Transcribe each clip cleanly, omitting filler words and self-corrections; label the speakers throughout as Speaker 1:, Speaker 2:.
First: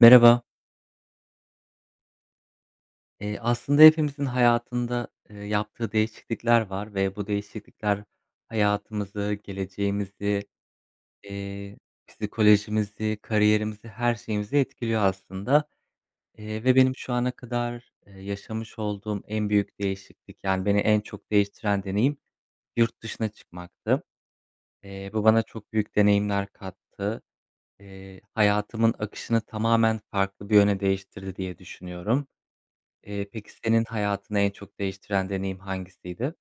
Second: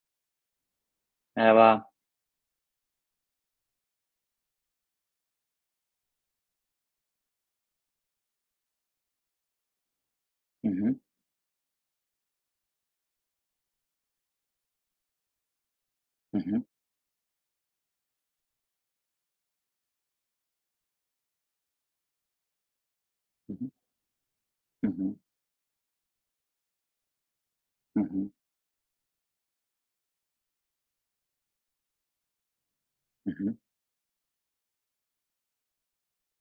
Speaker 1: Merhaba.
Speaker 2: Merhaba.
Speaker 1: Aslında hepimizin hayatında, yaptığı değişiklikler var ve bu değişiklikler hayatımızı, geleceğimizi,
Speaker 2: Hı hı.
Speaker 1: eee, psikolojimizi, kariyerimizi, her şeyimizi etkiliyor aslında,
Speaker 2: Hı hı.
Speaker 1: ve benim şu ana kadar, yaşamış olduğum en büyük değişiklik, yani, beni en çok değiştiren deneyim yurt dışına
Speaker 2: Hı hı.
Speaker 1: çıkmaktı.
Speaker 2: Hı hı.
Speaker 1: Bu bana çok büyük deneyimler kattı.
Speaker 2: Hı hı.
Speaker 1: Hayatımın akışını tamamen farklı bir yöne değiştirdi diye düşünüyorum.
Speaker 2: Hı
Speaker 1: Peki
Speaker 2: hı.
Speaker 1: senin hayatını en çok değiştiren deneyim hangisiydi?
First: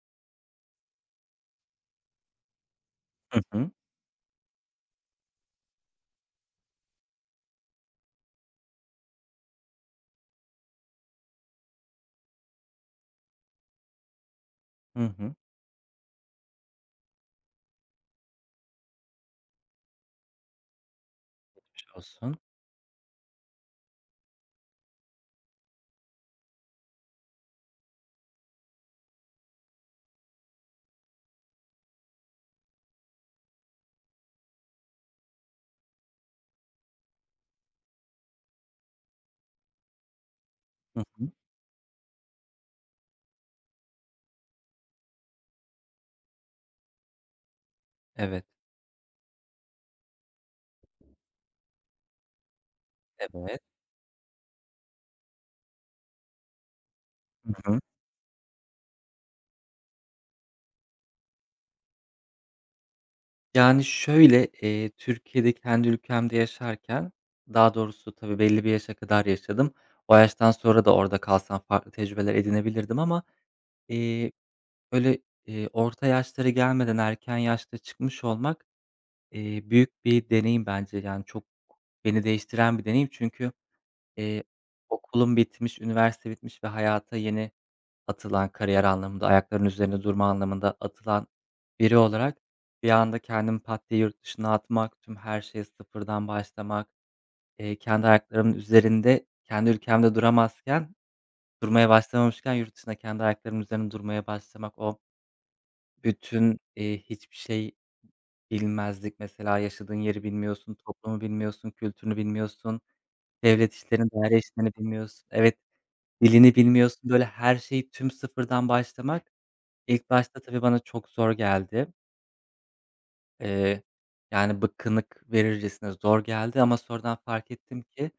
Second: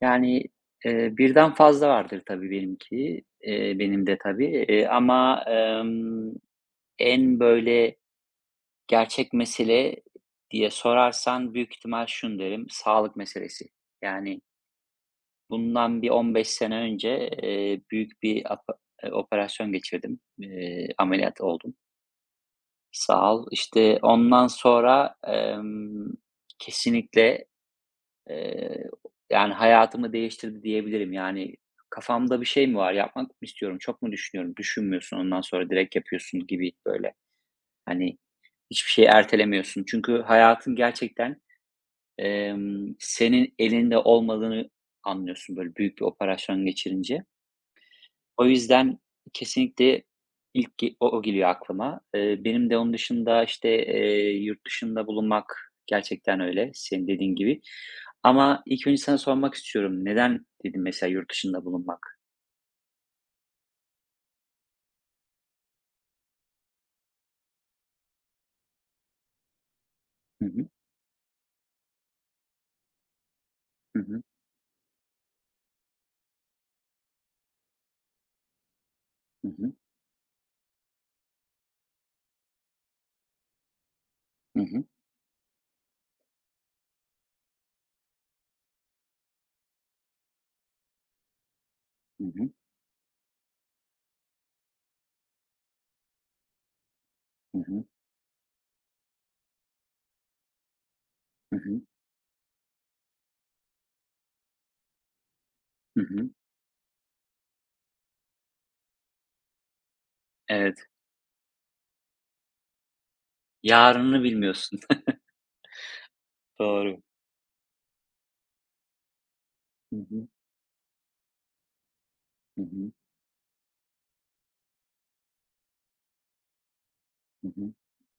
Speaker 2: Yani, birden fazla vardır tabii benimki,
Speaker 1: Hı hı.
Speaker 2: benim de tabii, ama, en böyle gerçek mesele diye sorarsan büyük ihtimal şunu derim, sağlık meselesi. Yani
Speaker 1: Hı hı.
Speaker 2: bundan bir 15 sene önce, büyük bir apa operasyon geçirdim. Ameliyat oldum.
Speaker 1: Geçmiş olsun.
Speaker 2: Sağ ol. İşte ondan sonra, kesinlikle Eee, yani hayatımı değiştirdi diyebilirim. Yani kafamda bir şey mi var? Yapmak mı istiyorum? Çok mu düşünüyorum? Düşünmüyorsun ondan sonra direkt yapıyorsun gibi böyle. Hani hiçbir şeyi ertelemiyorsun. Çünkü hayatın
Speaker 1: Hı hı.
Speaker 2: gerçekten, senin elinde olmadığını anlıyorsun böyle büyük bir operasyon geçirince.
Speaker 1: Evet,
Speaker 2: O yüzden kesinlikle ilk ge o o geliyor aklıma. Benim de onun dışında,
Speaker 1: evet.
Speaker 2: işte, yurt dışında bulunmak gerçekten öyle, senin dediğin
Speaker 1: Hı
Speaker 2: gibi.
Speaker 1: hı.
Speaker 2: Ama ilk önce sana sormak istiyorum. Neden dedim mesela yurt dışında bulunmak?
Speaker 1: Yani, şöyle, Türkiye'de kendi ülkemde yaşarken, daha doğrusu tabii belli bir yaşa kadar yaşadım. O
Speaker 2: Hı
Speaker 1: yaştan
Speaker 2: hı.
Speaker 1: sonra da orada kalsam farklı tecrübeler edinebilirdim ama,
Speaker 2: Hı hı.
Speaker 1: eee, böyle, orta yaşlara gelmeden erken yaşta çıkmış olmak,
Speaker 2: Hı hı.
Speaker 1: büyük bir deneyim bence. Yani, çok beni değiştiren bir deneyim çünkü Eee,
Speaker 2: Hı hı.
Speaker 1: okulun bitmiş, üniversite bitmiş ve hayata yeni atılan, kariyer anlamında, ayaklarının üzerinde durma anlamında atılan biri
Speaker 2: Hı
Speaker 1: olarak
Speaker 2: hı.
Speaker 1: bir anda kendimi pat diye yurt dışına atmak, tüm her şeye sıfırdan başlamak,
Speaker 2: Hı hı.
Speaker 1: kendi ayaklarımın üzerinde, kendi ülkemde duramazken,
Speaker 2: Hı hı.
Speaker 1: durmaya başlamamışken yurt dışında kendi ayaklarımın üzerinde durmaya başlamak, o
Speaker 2: Hı hı.
Speaker 1: bütün, hiçbir şey bilmezlik mesela yaşadığın yeri bilmiyorsun,
Speaker 2: Evet.
Speaker 1: toplumu bilmiyorsun, kültürünü bilmiyorsun, devlet işlerini,
Speaker 2: Yarını
Speaker 1: daire işlerini
Speaker 2: bilmiyorsun.
Speaker 1: bilmiyorsun. Evet. Dilini
Speaker 2: Doğru.
Speaker 1: bilmiyorsun, böyle, her şeyi tüm sıfırdan başlamak
Speaker 2: Hı
Speaker 1: ilk
Speaker 2: hı.
Speaker 1: başta tabii bana çok zor geldi.
Speaker 2: Hı hı.
Speaker 1: Eee, yani, bıkkınlık verircesine zor geldi ama sonradan
Speaker 2: Hı
Speaker 1: fark
Speaker 2: hı.
Speaker 1: ettim ki,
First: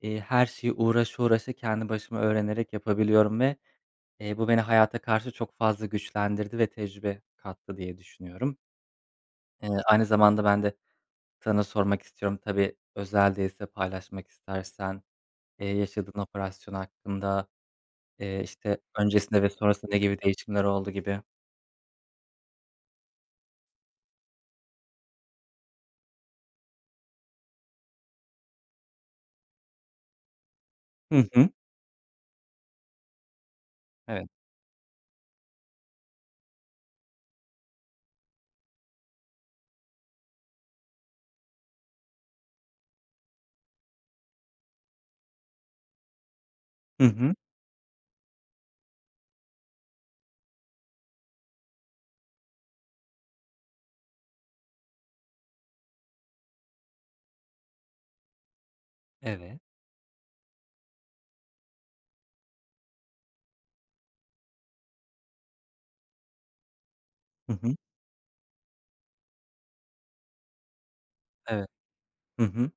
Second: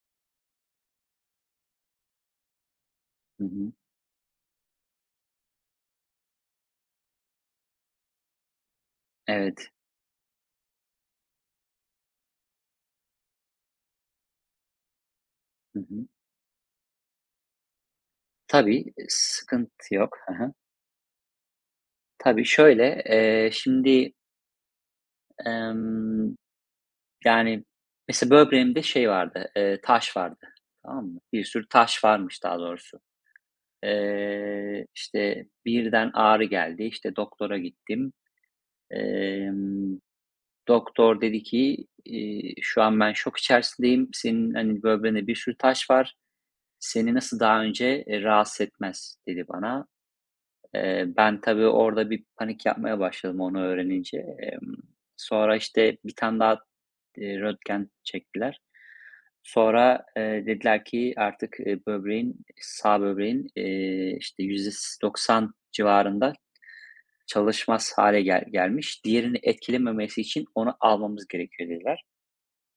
Speaker 1: her şeyi uğraşa uğraşa kendi başıma öğrenerek yapabiliyorum
Speaker 2: Hı
Speaker 1: ve,
Speaker 2: hı.
Speaker 1: bu beni hayata karşı çok fazla güçlendirdi ve tecrübe kattı diye düşünüyorum.
Speaker 2: Evet.
Speaker 1: Aynı zamanda ben de sana sormak istiyorum, tabii özel değilse paylaşmak istersen,
Speaker 2: Hı hı.
Speaker 1: yaşadığın operasyon hakkında işte,
Speaker 2: Tabii,
Speaker 1: öncesinde ve sonrasında
Speaker 2: sıkıntı
Speaker 1: ne
Speaker 2: yok.
Speaker 1: gibi
Speaker 2: Hı hı.
Speaker 1: değişimler oldu gibi.
Speaker 2: Tabii şöyle, şimdi, emm yani, mesela böbreğimde şey vardı, taş vardı, tamam mı?
Speaker 1: Hı
Speaker 2: Bir
Speaker 1: hı.
Speaker 2: sürü taş varmış daha doğrusu.
Speaker 1: Evet.
Speaker 2: İşte, birden ağrı geldi, işte, doktora gittim. Emm, doktor dedi ki, "Şu an ben şok içerisindeyim. Senin, hani, böbreğinde bir sürü taş var.
Speaker 1: Hı
Speaker 2: Seni
Speaker 1: hı.
Speaker 2: nasıl daha önce, rahatsız etmez." dedi bana. Ben tabii orada bir panik yapmaya başladım onu öğrenince. Sonra, işte, bir tane daha, röntgen çektiler.
Speaker 1: Evet.
Speaker 2: Sonra, dediler ki artık, böbreğin, sağ böbreğin, işte, %90 civarında
Speaker 1: Hı hı.
Speaker 2: çalışmaz hale gelmiş. Diğerini etkilememesi için onu almamız
Speaker 1: Evet.
Speaker 2: gerekiyor dediler.
Speaker 1: Hı hı.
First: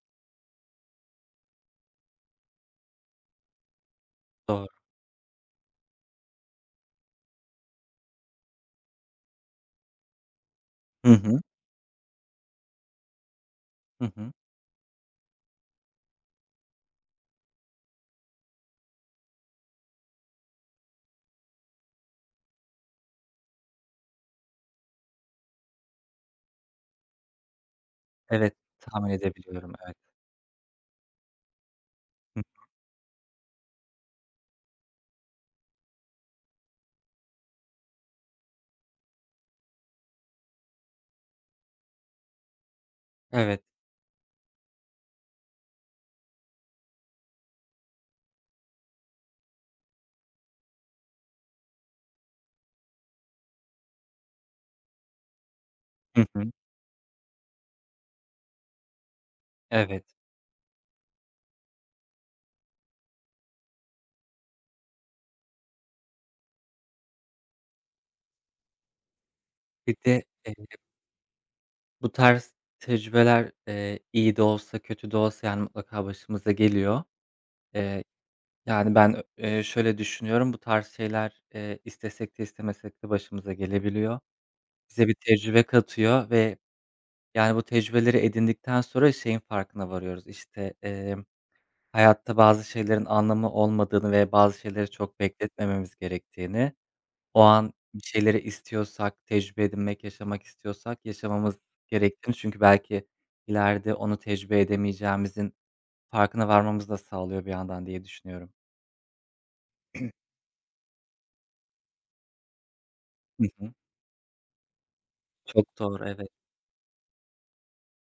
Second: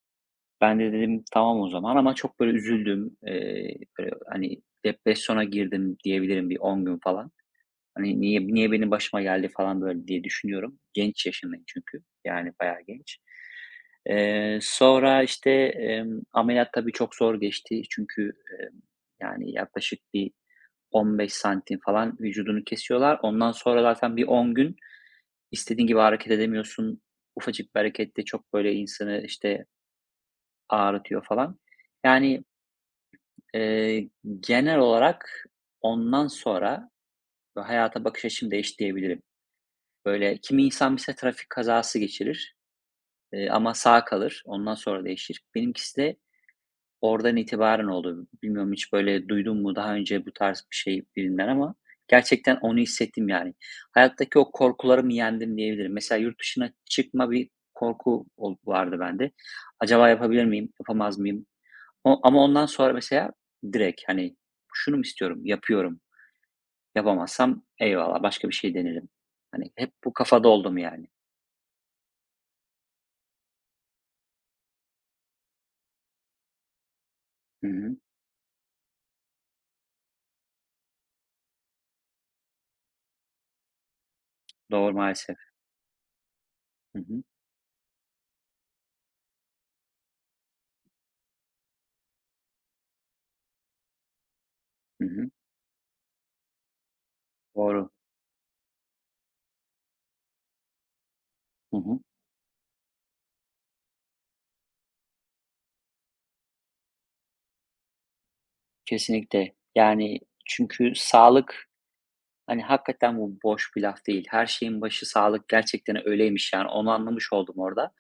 Speaker 2: Ben de dedim tamam o zaman ama çok böyle üzüldüm. Böyle, hani,
Speaker 1: Doğru.
Speaker 2: depresyona girdim diyebilirim bir 10 gün falan. Hani, niye niye benim başıma geldi falan böyle diye düşünüyorum.
Speaker 1: Hı
Speaker 2: Genç
Speaker 1: hı.
Speaker 2: yaşındayım çünkü, yani bayağı genç.
Speaker 1: Hı hı.
Speaker 2: Sonra, işte, ameliyat tabii çok zor geçti. Çünkü, emm, yani yaklaşık bir 15 santim falan vücudunu kesiyorlar. Ondan sonra zaten bir 10 gün istediğin gibi hareket edemiyorsun. Ufacık bir hareket de çok
Speaker 1: Evet,
Speaker 2: böyle
Speaker 1: tahmin
Speaker 2: insanı, işte,
Speaker 1: edebiliyorum, evet.
Speaker 2: ağrıtıyor falan.
Speaker 1: Hı.
Speaker 2: Yani, eee, genel olarak ondan sonra hayata bakış açım değişti diyebilirim. Böyle, kimi insan mesela trafik kazası geçirir,
Speaker 1: Evet.
Speaker 2: ama sağ kalır, ondan sonra değişir. Benimkisi de oradan itibaren oldu. Bilmiyorum hiç böyle duydun mu daha önce bu tarz bir şey birinden ama gerçekten onu hissettim yani. Hayattaki o korkularımı yendim diyebilirim. Mesela
Speaker 1: Hı
Speaker 2: yurt
Speaker 1: hı.
Speaker 2: dışına çıkma bir korku vardı bende.
Speaker 1: Evet.
Speaker 2: Acaba yapabilir miyim, yapamaz mıyım? Ama ondan sonra mesela direkt, hani, şunu mu istiyorum, yapıyorum. Yapamazsam eyvallah, başka bir şey denerim. Hani, hep
Speaker 1: Bir
Speaker 2: bu
Speaker 1: de,
Speaker 2: kafada oldum yani.
Speaker 1: bu tarz tecrübeler, iyi de olsa kötü de olsa, yani, mutlaka başımıza geliyor.
Speaker 2: Hı hı.
Speaker 1: Eee, yani, ben, şöyle düşünüyorum, bu tarz şeyler, istesek de istemesek de başımıza gelebiliyor.
Speaker 2: Doğru
Speaker 1: Bize bir
Speaker 2: maalesef.
Speaker 1: tecrübe katıyor ve
Speaker 2: Hı hı.
Speaker 1: yani, bu tecrübeleri edindikten sonra şeyin farkına varıyoruz. İşte hayatta bazı şeylerin anlamı olmadığını ve bazı şeyleri
Speaker 2: Hı
Speaker 1: çok
Speaker 2: hı.
Speaker 1: bekletmememiz gerektiğini, o an
Speaker 2: Doğru.
Speaker 1: bir şeyleri istiyorsak, tecrübe edinmek, yaşamak istiyorsak yaşamamız
Speaker 2: Hı hı.
Speaker 1: gerektiğini çünkü belki ileride onu tecrübe edemeyeceğimizin farkına varmamızı da sağlıyor bir yandan diye düşünüyorum.
Speaker 2: Kesinlikle. Yani, çünkü sağlık, hani, hakikaten bu
Speaker 1: Hı hı.
Speaker 2: boş bir laf değil. Her şeyin başı sağlık
Speaker 1: Çok doğru,
Speaker 2: gerçekten
Speaker 1: evet.
Speaker 2: öyleymiş, yani, onu anlamış oldum orada.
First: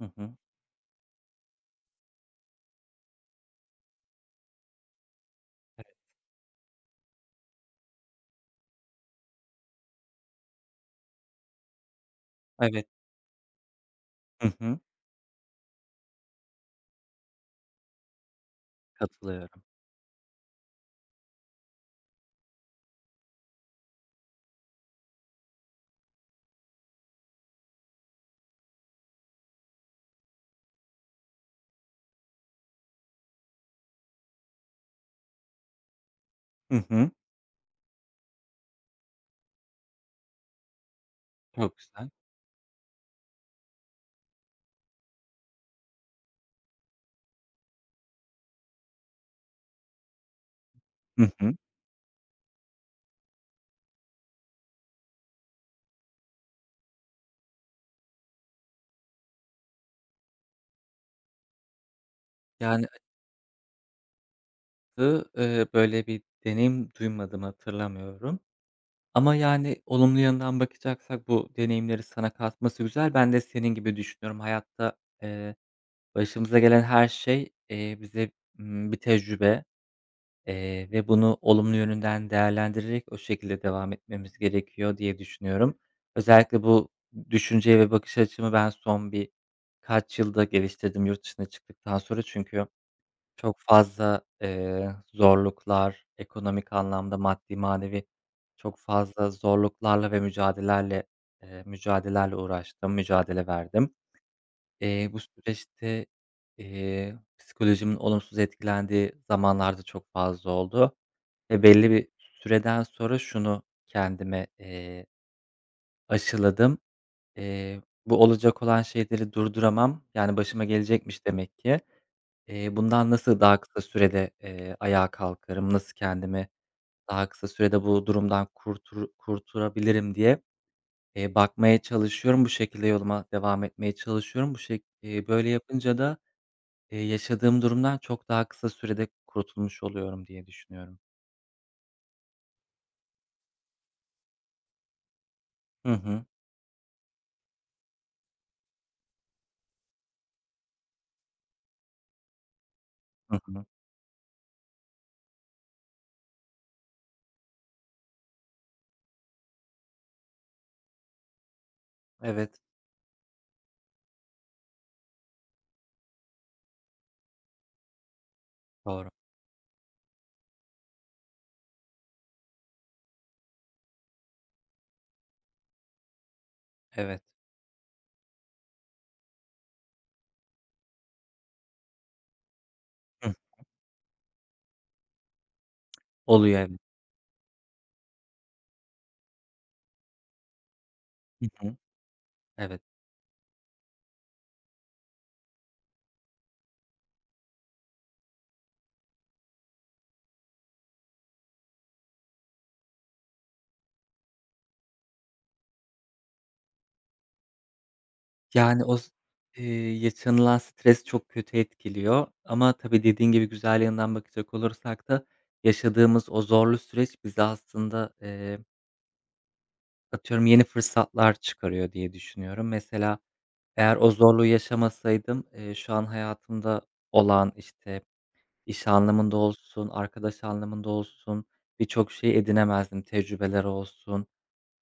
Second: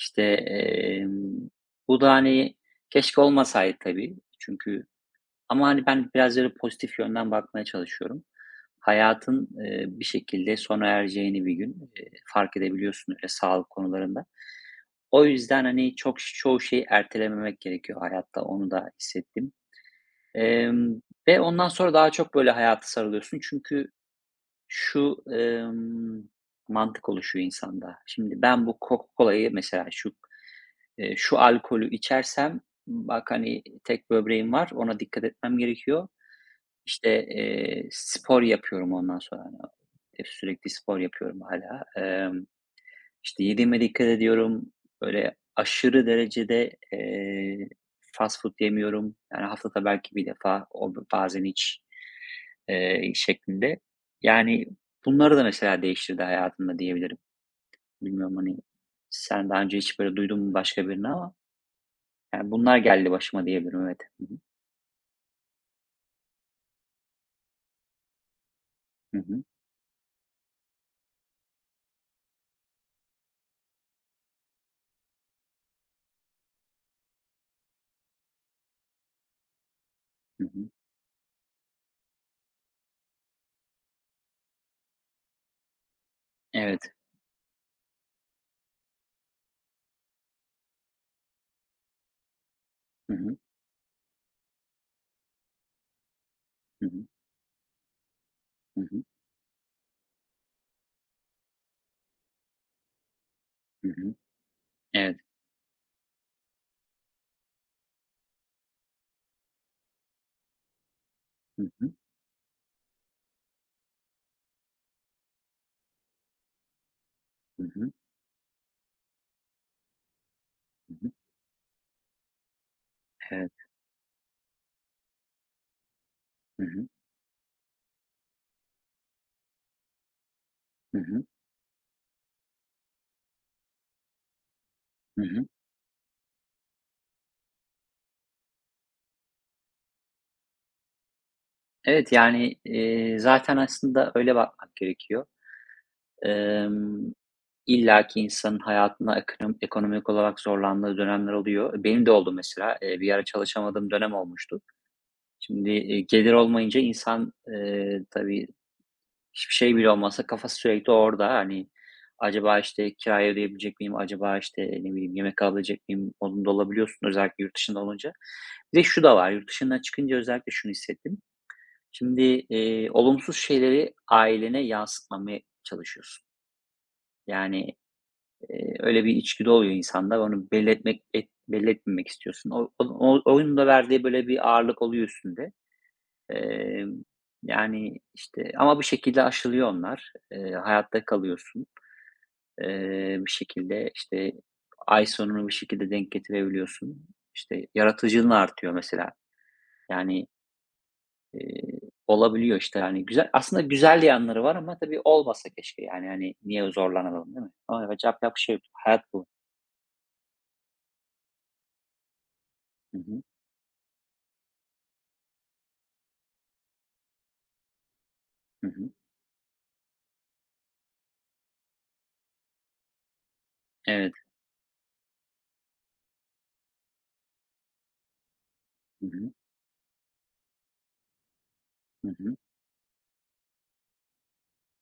Speaker 1: Hı hı.
Speaker 2: bu da, hani, keşke olmasaydı tabii çünkü ama, hani,
Speaker 1: Evet.
Speaker 2: ben biraz böyle pozitif yönden bakmaya çalışıyorum. Hayatın, bir şekilde sona ereceğini bir gün, fark
Speaker 1: Evet.
Speaker 2: edebiliyorsun öyle sağlık konularında.
Speaker 1: Hı hı.
Speaker 2: O yüzden, hani, çok çoğu şeyi ertelememek gerekiyor hayatta, onu da hissettim.
Speaker 1: Katılıyorum.
Speaker 2: Emm, ve ondan sonra daha çok, böyle, hayata sarılıyorsun. Çünkü şu, mantık oluşuyor insanda. Şimdi ben bu Coca-Cola'yı mesela şu, şu alkolü içersem bak, hani, tek böbreğim var, ona dikkat etmem gerekiyor.
Speaker 1: Hı hı.
Speaker 2: İşte, spor yapıyorum ondan sonra, hani, sürekli spor yapıyorum
Speaker 1: Çok
Speaker 2: hala.
Speaker 1: güzel.
Speaker 2: İşte yediğime dikkat ediyorum. Böyle aşırı derecede, fast food yemiyorum. Yani haftada belki bir defa, o
Speaker 1: Hı
Speaker 2: bazen
Speaker 1: hı.
Speaker 2: hiç, şeklinde. Yani bunları da mesela değiştirdi hayatımda diyebilirim. Bilmiyorum, hani, sen daha önce hiç böyle duydun mu başka birini ama yani bunlar
Speaker 1: Yani
Speaker 2: geldi başıma diyebilirim, evet. Hı hı.
Speaker 1: Böyle bir deneyim duymadım, hatırlamıyorum.
Speaker 2: Hı
Speaker 1: Ama,
Speaker 2: hı.
Speaker 1: yani, olumlu yanından bakacaksak bu deneyimleri sana katması güzel. Ben de senin gibi düşünüyorum. Hayatta, eee, başımıza gelen her şey, bize, bir tecrübe,
Speaker 2: Hı hı.
Speaker 1: ve bunu olumlu yönünden değerlendirerek o şekilde devam etmemiz gerekiyor diye düşünüyorum. Özellikle
Speaker 2: Evet.
Speaker 1: bu düşünceyi ve bakış açımı ben son birkaç yılda geliştirdim yurt dışına çıktıktan sonra. Çünkü
Speaker 2: Hı hı.
Speaker 1: çok fazla, zorluklar, ekonomik
Speaker 2: Hı hı.
Speaker 1: anlamda, maddi manevi çok
Speaker 2: Hı hı.
Speaker 1: fazla zorluklarla ve mücadelelerle uğraştım, mücadele
Speaker 2: Hı
Speaker 1: verdim.
Speaker 2: hı.
Speaker 1: Bu
Speaker 2: Evet.
Speaker 1: süreçte, psikolojimin olumsuz etkilendiği zamanlarda çok fazla oldu ve
Speaker 2: Hı
Speaker 1: belli
Speaker 2: hı.
Speaker 1: bir süreden sonra şunu kendime, aşıladım.
Speaker 2: Hı
Speaker 1: Eee,
Speaker 2: hı.
Speaker 1: bu olacak olan şeyleri durduramam, yani başıma
Speaker 2: Hı hı.
Speaker 1: gelecekmiş demek ki. Bundan nasıl
Speaker 2: Evet.
Speaker 1: daha kısa sürede, ayağa kalkarım, nasıl kendimi
Speaker 2: Hı hı.
Speaker 1: daha kısa sürede bu durumdan kurtarabilirim diye,
Speaker 2: Hı hı.
Speaker 1: bakmaya çalışıyorum. Bu şekilde yoluma devam etmeye çalışıyorum. Bu şek
Speaker 2: Hı hı.
Speaker 1: böyle yapınca da, yaşadığım durumdan çok daha kısa sürede kurtulmuş oluyorum diye düşünüyorum.
Speaker 2: Evet, yani, zaten aslında öyle bakmak gerekiyor.
Speaker 1: Hı hı.
Speaker 2: Em, İlla ki insanın hayatında ekonomik olarak zorlandığı dönemler oluyor. Benim de oldu mesela. Bir ara
Speaker 1: Hı hı.
Speaker 2: çalışamadığım dönem olmuştu. Şimdi, gelir olmayınca insan, tabii hiçbir şey bile olmasa kafası sürekli orada. Hani, acaba,
Speaker 1: Evet,
Speaker 2: işte, kirayı ödeyebilecek miyim? Acaba, işte, ne bileyim, yemek alabilecek miyim? Modunda olabiliyorsun özellikle yurt dışında olunca. Bir de şu
Speaker 1: doğru.
Speaker 2: da var, yurt dışına çıkınca özellikle şunu hissettim. Şimdi, olumsuz şeyleri ailene yansıtmamaya çalışıyorsun.
Speaker 1: Evet.
Speaker 2: Yani, öyle bir içgüdü oluyor insanda. Onu belli etmek belli etmemek istiyorsun. O o o
Speaker 1: Hıh.
Speaker 2: Onun da verdiği böyle bir ağırlık oluyor üstünde.
Speaker 1: Oluyor, evet.
Speaker 2: Emm, yani, işte, ama bir şekilde aşılıyor onlar. Hayatta
Speaker 1: Hı
Speaker 2: kalıyorsun.
Speaker 1: hı. Evet.
Speaker 2: Bir şekilde, işte, ay sonunu bir şekilde denk getirebiliyorsun. İşte, yaratıcılığın artıyor mesela. Yani, Eee, olabiliyor işte, yani, güzel aslında güzel yanları var ama tabii olmasa keşke, yani, hani, niye zorlanalım, değil mi? Ama evet, yapacak bir şey yok.
Speaker 1: Yani, o
Speaker 2: Hayat
Speaker 1: s
Speaker 2: bu.
Speaker 1: eee, yaşanılan stres çok kötü etkiliyor ama
Speaker 2: Hı
Speaker 1: tabii
Speaker 2: hı.
Speaker 1: dediğin gibi güzel yanından bakacak olursak da yaşadığımız o zorlu süreç bize aslında,
Speaker 2: Hı hı.
Speaker 1: atıyorum, yeni fırsatlar çıkarıyor diye düşünüyorum. Mesela eğer o
Speaker 2: Evet.
Speaker 1: zorluğu yaşamasaydım, şu an hayatımda olan, işte, iş
Speaker 2: Hı hı.
Speaker 1: anlamında olsun, arkadaş anlamında olsun
Speaker 2: Hı
Speaker 1: birçok
Speaker 2: hı.
Speaker 1: şey edinemezdim, tecrübeler olsun.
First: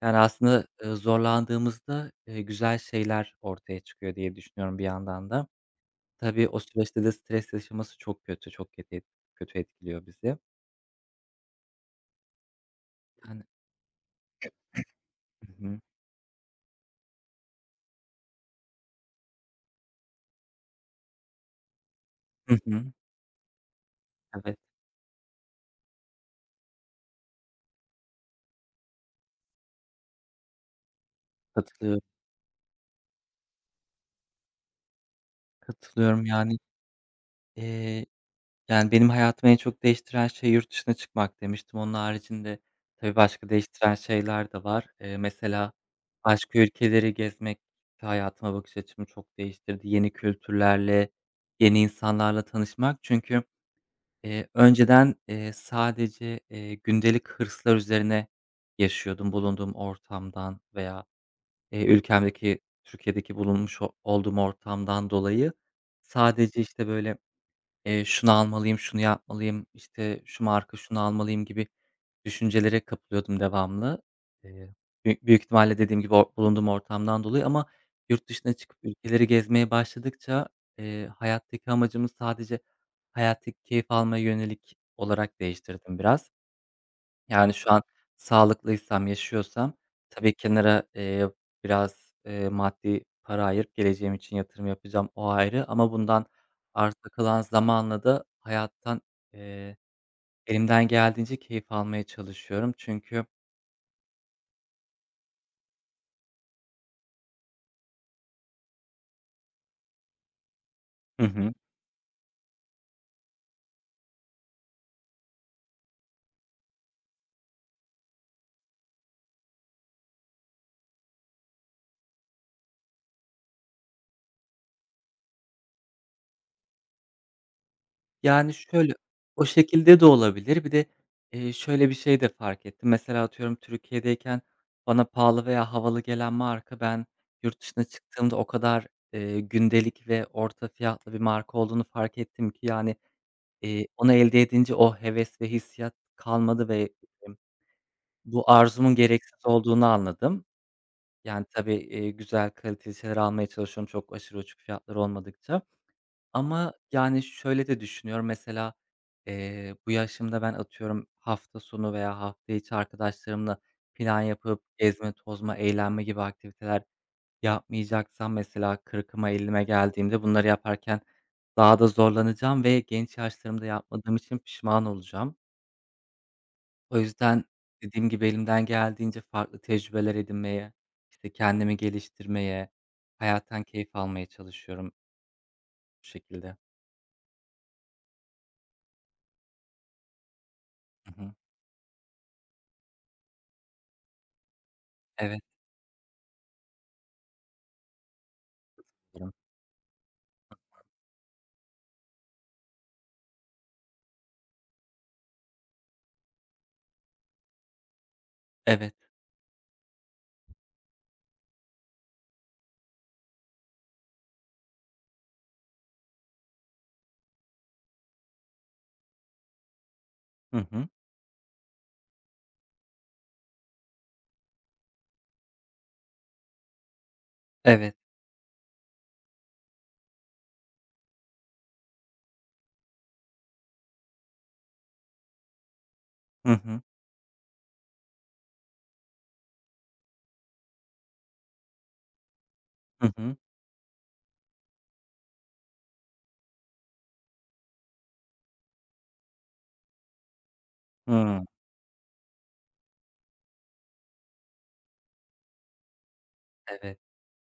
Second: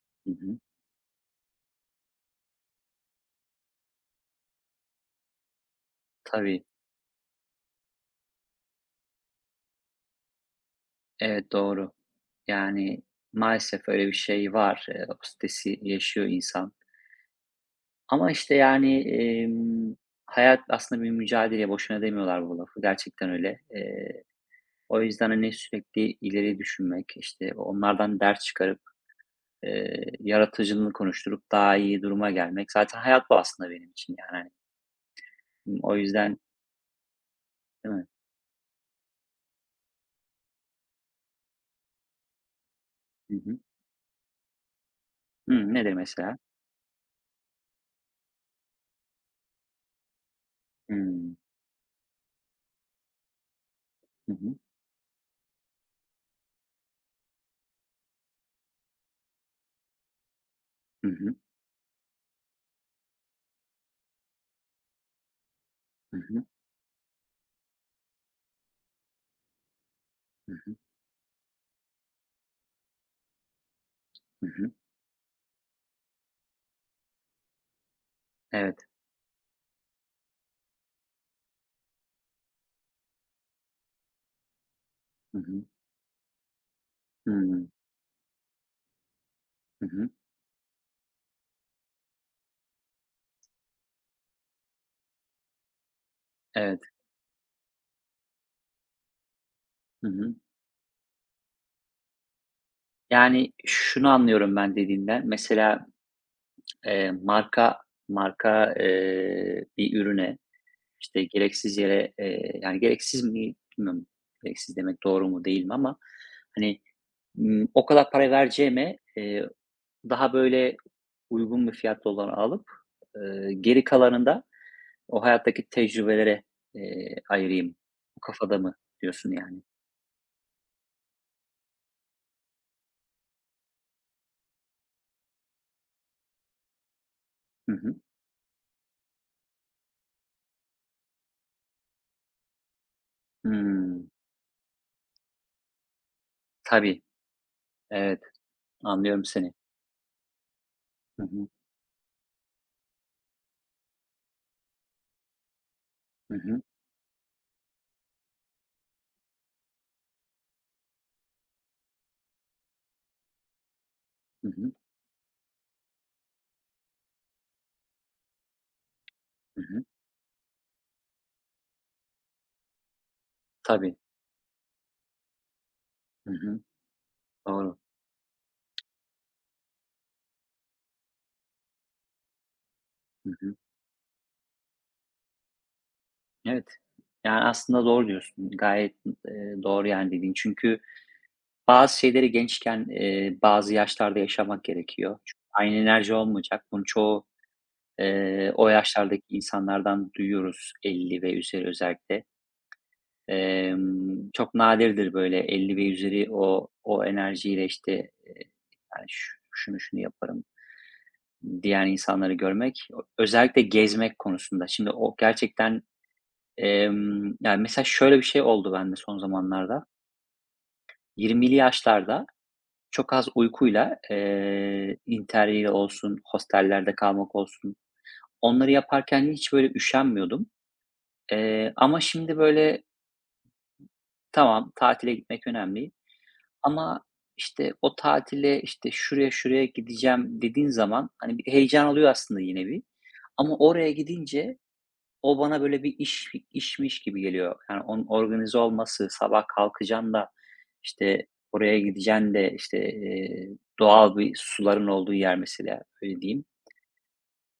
Speaker 1: Yani,
Speaker 2: Hı hı.
Speaker 1: aslında, zorlandığımızda, güzel şeyler ortaya çıkıyor diye düşünüyorum bir yandan da. Tabii, o
Speaker 2: Tabii.
Speaker 1: süreçte de stres yaşaması çok kötü, çok kötü et kötü etkiliyor bizi.
Speaker 2: Evet, doğru. Yani,
Speaker 1: Yani
Speaker 2: maalesef öyle bir şey var. O
Speaker 1: Hı
Speaker 2: stresi
Speaker 1: hı.
Speaker 2: yaşıyor insan ama işte, yani, hayat aslında bir mücadele. Boşuna demiyorlar
Speaker 1: Hı
Speaker 2: bu lafı.
Speaker 1: hı.
Speaker 2: Gerçekten öyle.
Speaker 1: Evet,
Speaker 2: O yüzden, hani, sürekli ileri düşünmek, işte, onlardan ders çıkarıp yaratıcılığını konuşturup daha
Speaker 1: katılıyorum,
Speaker 2: iyi duruma gelmek. Zaten hayat bu aslında benim için yani, hani. O
Speaker 1: katılıyorum.
Speaker 2: yüzden.
Speaker 1: Yani,
Speaker 2: Değil
Speaker 1: eee,
Speaker 2: mi?
Speaker 1: yani, benim hayatımı en çok değiştiren şey yurt dışına çıkmak demiştim. Onun haricinde tabii
Speaker 2: Hı
Speaker 1: başka
Speaker 2: hı.
Speaker 1: değiştiren şeyler de var. Mesela
Speaker 2: Hımm, nedir mesela?
Speaker 1: başka ülkeleri gezmek hayatıma bakış açımı çok değiştirdi. Yeni kültürlerle,
Speaker 2: Hımm.
Speaker 1: yeni insanlarla tanışmak çünkü
Speaker 2: Hı hı.
Speaker 1: Önceden, sadece, gündelik hırslar üzerine yaşıyordum bulunduğum ortamdan veya,
Speaker 2: Hı hı.
Speaker 1: ülkemdeki, Türkiye'deki bulunmuş o olduğum ortamdan dolayı.
Speaker 2: Hı hı.
Speaker 1: Sadece, işte, böyle şunu almalıyım, şunu yapmalıyım, işte, şu
Speaker 2: Hı hı.
Speaker 1: marka şunu almalıyım gibi düşüncelere kapılıyordum devamlı.
Speaker 2: Hı hı.
Speaker 1: Eee, büyük büyük ihtimalle dediğim gibi o bulunduğum ortamdan dolayı ama yurt dışına çıkıp
Speaker 2: Evet.
Speaker 1: ülkeleri gezmeye başladıkça, hayattaki amacımı sadece hayattaki keyif almaya yönelik
Speaker 2: Hı
Speaker 1: olarak
Speaker 2: hı.
Speaker 1: değiştirdim biraz. Yani,
Speaker 2: Hımm.
Speaker 1: şu an sağlıklıysam, yaşıyorsam
Speaker 2: Hı hı.
Speaker 1: tabii kenara, biraz, maddi para ayırıp geleceğim için yatırım yapacağım, o ayrı ama bundan
Speaker 2: Evet.
Speaker 1: arta kalan zamanla da hayattan, eee,
Speaker 2: Hı hı.
Speaker 1: elimden geldiğince keyif almaya çalışıyorum. Çünkü
Speaker 2: Yani, şunu anlıyorum ben dediğinden, mesela, eee, marka marka, bir ürüne, işte,
Speaker 1: Hı hı.
Speaker 2: gereksiz yere, yani, gereksiz mi bilmiyorum, gereksiz demek doğru mu değil mi ama, hani, o kadar para vereceğime, daha böyle uygun bir fiyatlı olanı alıp, geri kalanını da o hayattaki tecrübelere, ayırayım. Bu
Speaker 1: Yani,
Speaker 2: kafada mı
Speaker 1: şöyle,
Speaker 2: diyorsun
Speaker 1: o
Speaker 2: yani?
Speaker 1: şekilde de olabilir. Bir de, şöyle bir şey de fark ettim. Mesela atıyorum Türkiye'deyken bana pahalı veya havalı gelen marka ben yurt
Speaker 2: Hı
Speaker 1: dışına
Speaker 2: hı.
Speaker 1: çıktığımda o kadar, gündelik ve orta fiyatlı bir marka olduğunu fark ettim ki, yani,
Speaker 2: Hımm.
Speaker 1: onu elde edince o heves ve hissiyat kalmadı ve,
Speaker 2: Tabii,
Speaker 1: emm,
Speaker 2: evet,
Speaker 1: bu arzumun
Speaker 2: anlıyorum
Speaker 1: gereksiz
Speaker 2: seni.
Speaker 1: olduğunu anladım.
Speaker 2: Hı
Speaker 1: Yani,
Speaker 2: hı.
Speaker 1: tabii, güzel kaliteli şeyler almaya çalışıyorum çok aşırı uçuk fiyatlar olmadıkça.
Speaker 2: Hı hı.
Speaker 1: Ama, yani, şöyle de düşünüyorum, mesela, bu yaşımda ben atıyorum hafta sonu veya hafta içi arkadaşlarımla plan
Speaker 2: Hı
Speaker 1: yapıp
Speaker 2: hı.
Speaker 1: gezme, tozma, eğlenme gibi aktiviteler yapmayacaksam mesela 40'ıma
Speaker 2: Hı
Speaker 1: 50'ime
Speaker 2: hı.
Speaker 1: geldiğimde bunları yaparken daha da zorlanacağım ve genç yaşlarımda
Speaker 2: Tabii.
Speaker 1: yapmadığım için pişman olacağım.
Speaker 2: Hı hı.
Speaker 1: O yüzden
Speaker 2: Doğru.
Speaker 1: dediğim gibi elimden geldiğince farklı tecrübeler edinmeye, işte, kendimi geliştirmeye,
Speaker 2: Hı hı.
Speaker 1: hayattan keyif almaya çalışıyorum bu şekilde.
Speaker 2: Evet. Yani, aslında doğru diyorsun. Gayet, doğru yani dediğin. Çünkü
Speaker 1: Hı hı.
Speaker 2: bazı şeyleri gençken, bazı yaşlarda yaşamak gerekiyor.
Speaker 1: Evet.
Speaker 2: Çünkü aynı enerji olmayacak. Bunun çoğu o yaşlardaki
Speaker 1: Diyorum.
Speaker 2: insanlardan duyuyoruz 50 ve üzeri özellikle. Çok nadirdir böyle 50 ve üzeri o o enerjiyle, işte, eee,
Speaker 1: Evet.
Speaker 2: yani, şunu şunu yaparım." diyen insanları görmek. Özellikle gezmek konusunda. Şimdi o gerçekten, yani, mesela şöyle bir şey oldu bende son zamanlarda.
Speaker 1: Hı hı.
Speaker 2: 20'li yaşlarda çok az uykuyla, Interrail olsun, hostellerde kalmak olsun,
Speaker 1: Evet.
Speaker 2: onları yaparken hiç böyle üşenmiyordum. Ama şimdi böyle tamam, tatile gitmek önemli
Speaker 1: Hı hı.
Speaker 2: ama, işte, o tatile, işte, şuraya, şuraya gideceğim dediğin zaman, hani, bir heyecan oluyor aslında yine bir
Speaker 1: Hı hı.
Speaker 2: ama oraya gidince o bana böyle bir işmiş gibi geliyor. Yani, onun organize olması, sabah kalkacaksın da, işte,
Speaker 1: Hıı.
Speaker 2: oraya gideceksin de, işte, doğal bir suların olduğu yer mesela, öyle diyeyim.
Speaker 1: Evet.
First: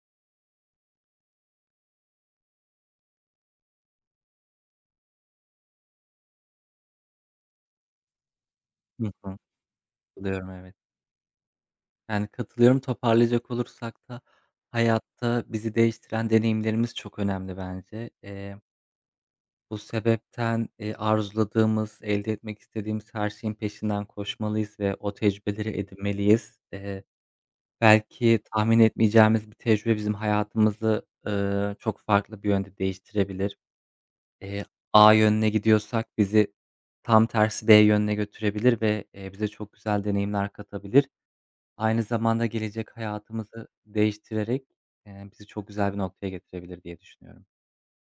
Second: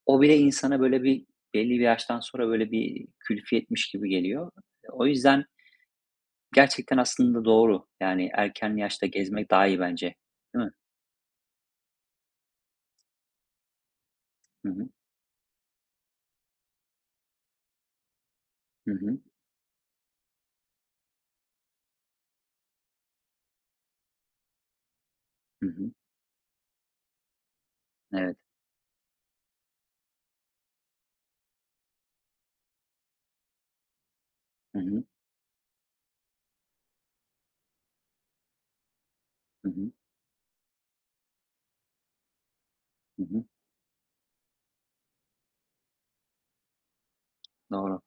Speaker 2: O bile insana böyle bir belli bir yaştan sonra böyle bir külfiyetmiş gibi geliyor. O yüzden gerçekten aslında doğru. Yani erken
Speaker 1: Hı
Speaker 2: yaşta
Speaker 1: hı.
Speaker 2: gezmek daha iyi bence,
Speaker 1: Katılıyorum,
Speaker 2: değil mi?
Speaker 1: evet. Yani, katılıyorum. Toparlayacak olursak da
Speaker 2: Hı hı.
Speaker 1: hayatta bizi değiştiren deneyimlerimiz çok önemli bence.
Speaker 2: Hı hı.
Speaker 1: Bu sebepten, arzuladığımız, elde etmek istediğimiz her şeyin peşinden koşmalıyız ve o
Speaker 2: Hı
Speaker 1: tecrübeleri
Speaker 2: hı.
Speaker 1: edinmeliyiz.
Speaker 2: Evet.
Speaker 1: Belki tahmin etmeyeceğimiz bir tecrübe bizim hayatımızı, çok farklı bir yönde değiştirebilir. Eee,
Speaker 2: Hı hı.
Speaker 1: A yönüne gidiyorsak bizi tam tersi D yönüne götürebilir ve, bize
Speaker 2: Hı
Speaker 1: çok
Speaker 2: hı.
Speaker 1: güzel deneyimler katabilir. Aynı zamanda gelecek
Speaker 2: Hı hı.
Speaker 1: hayatımızı değiştirerek, bizi çok güzel bir noktaya getirebilir diye düşünüyorum.
Speaker 2: Doğru.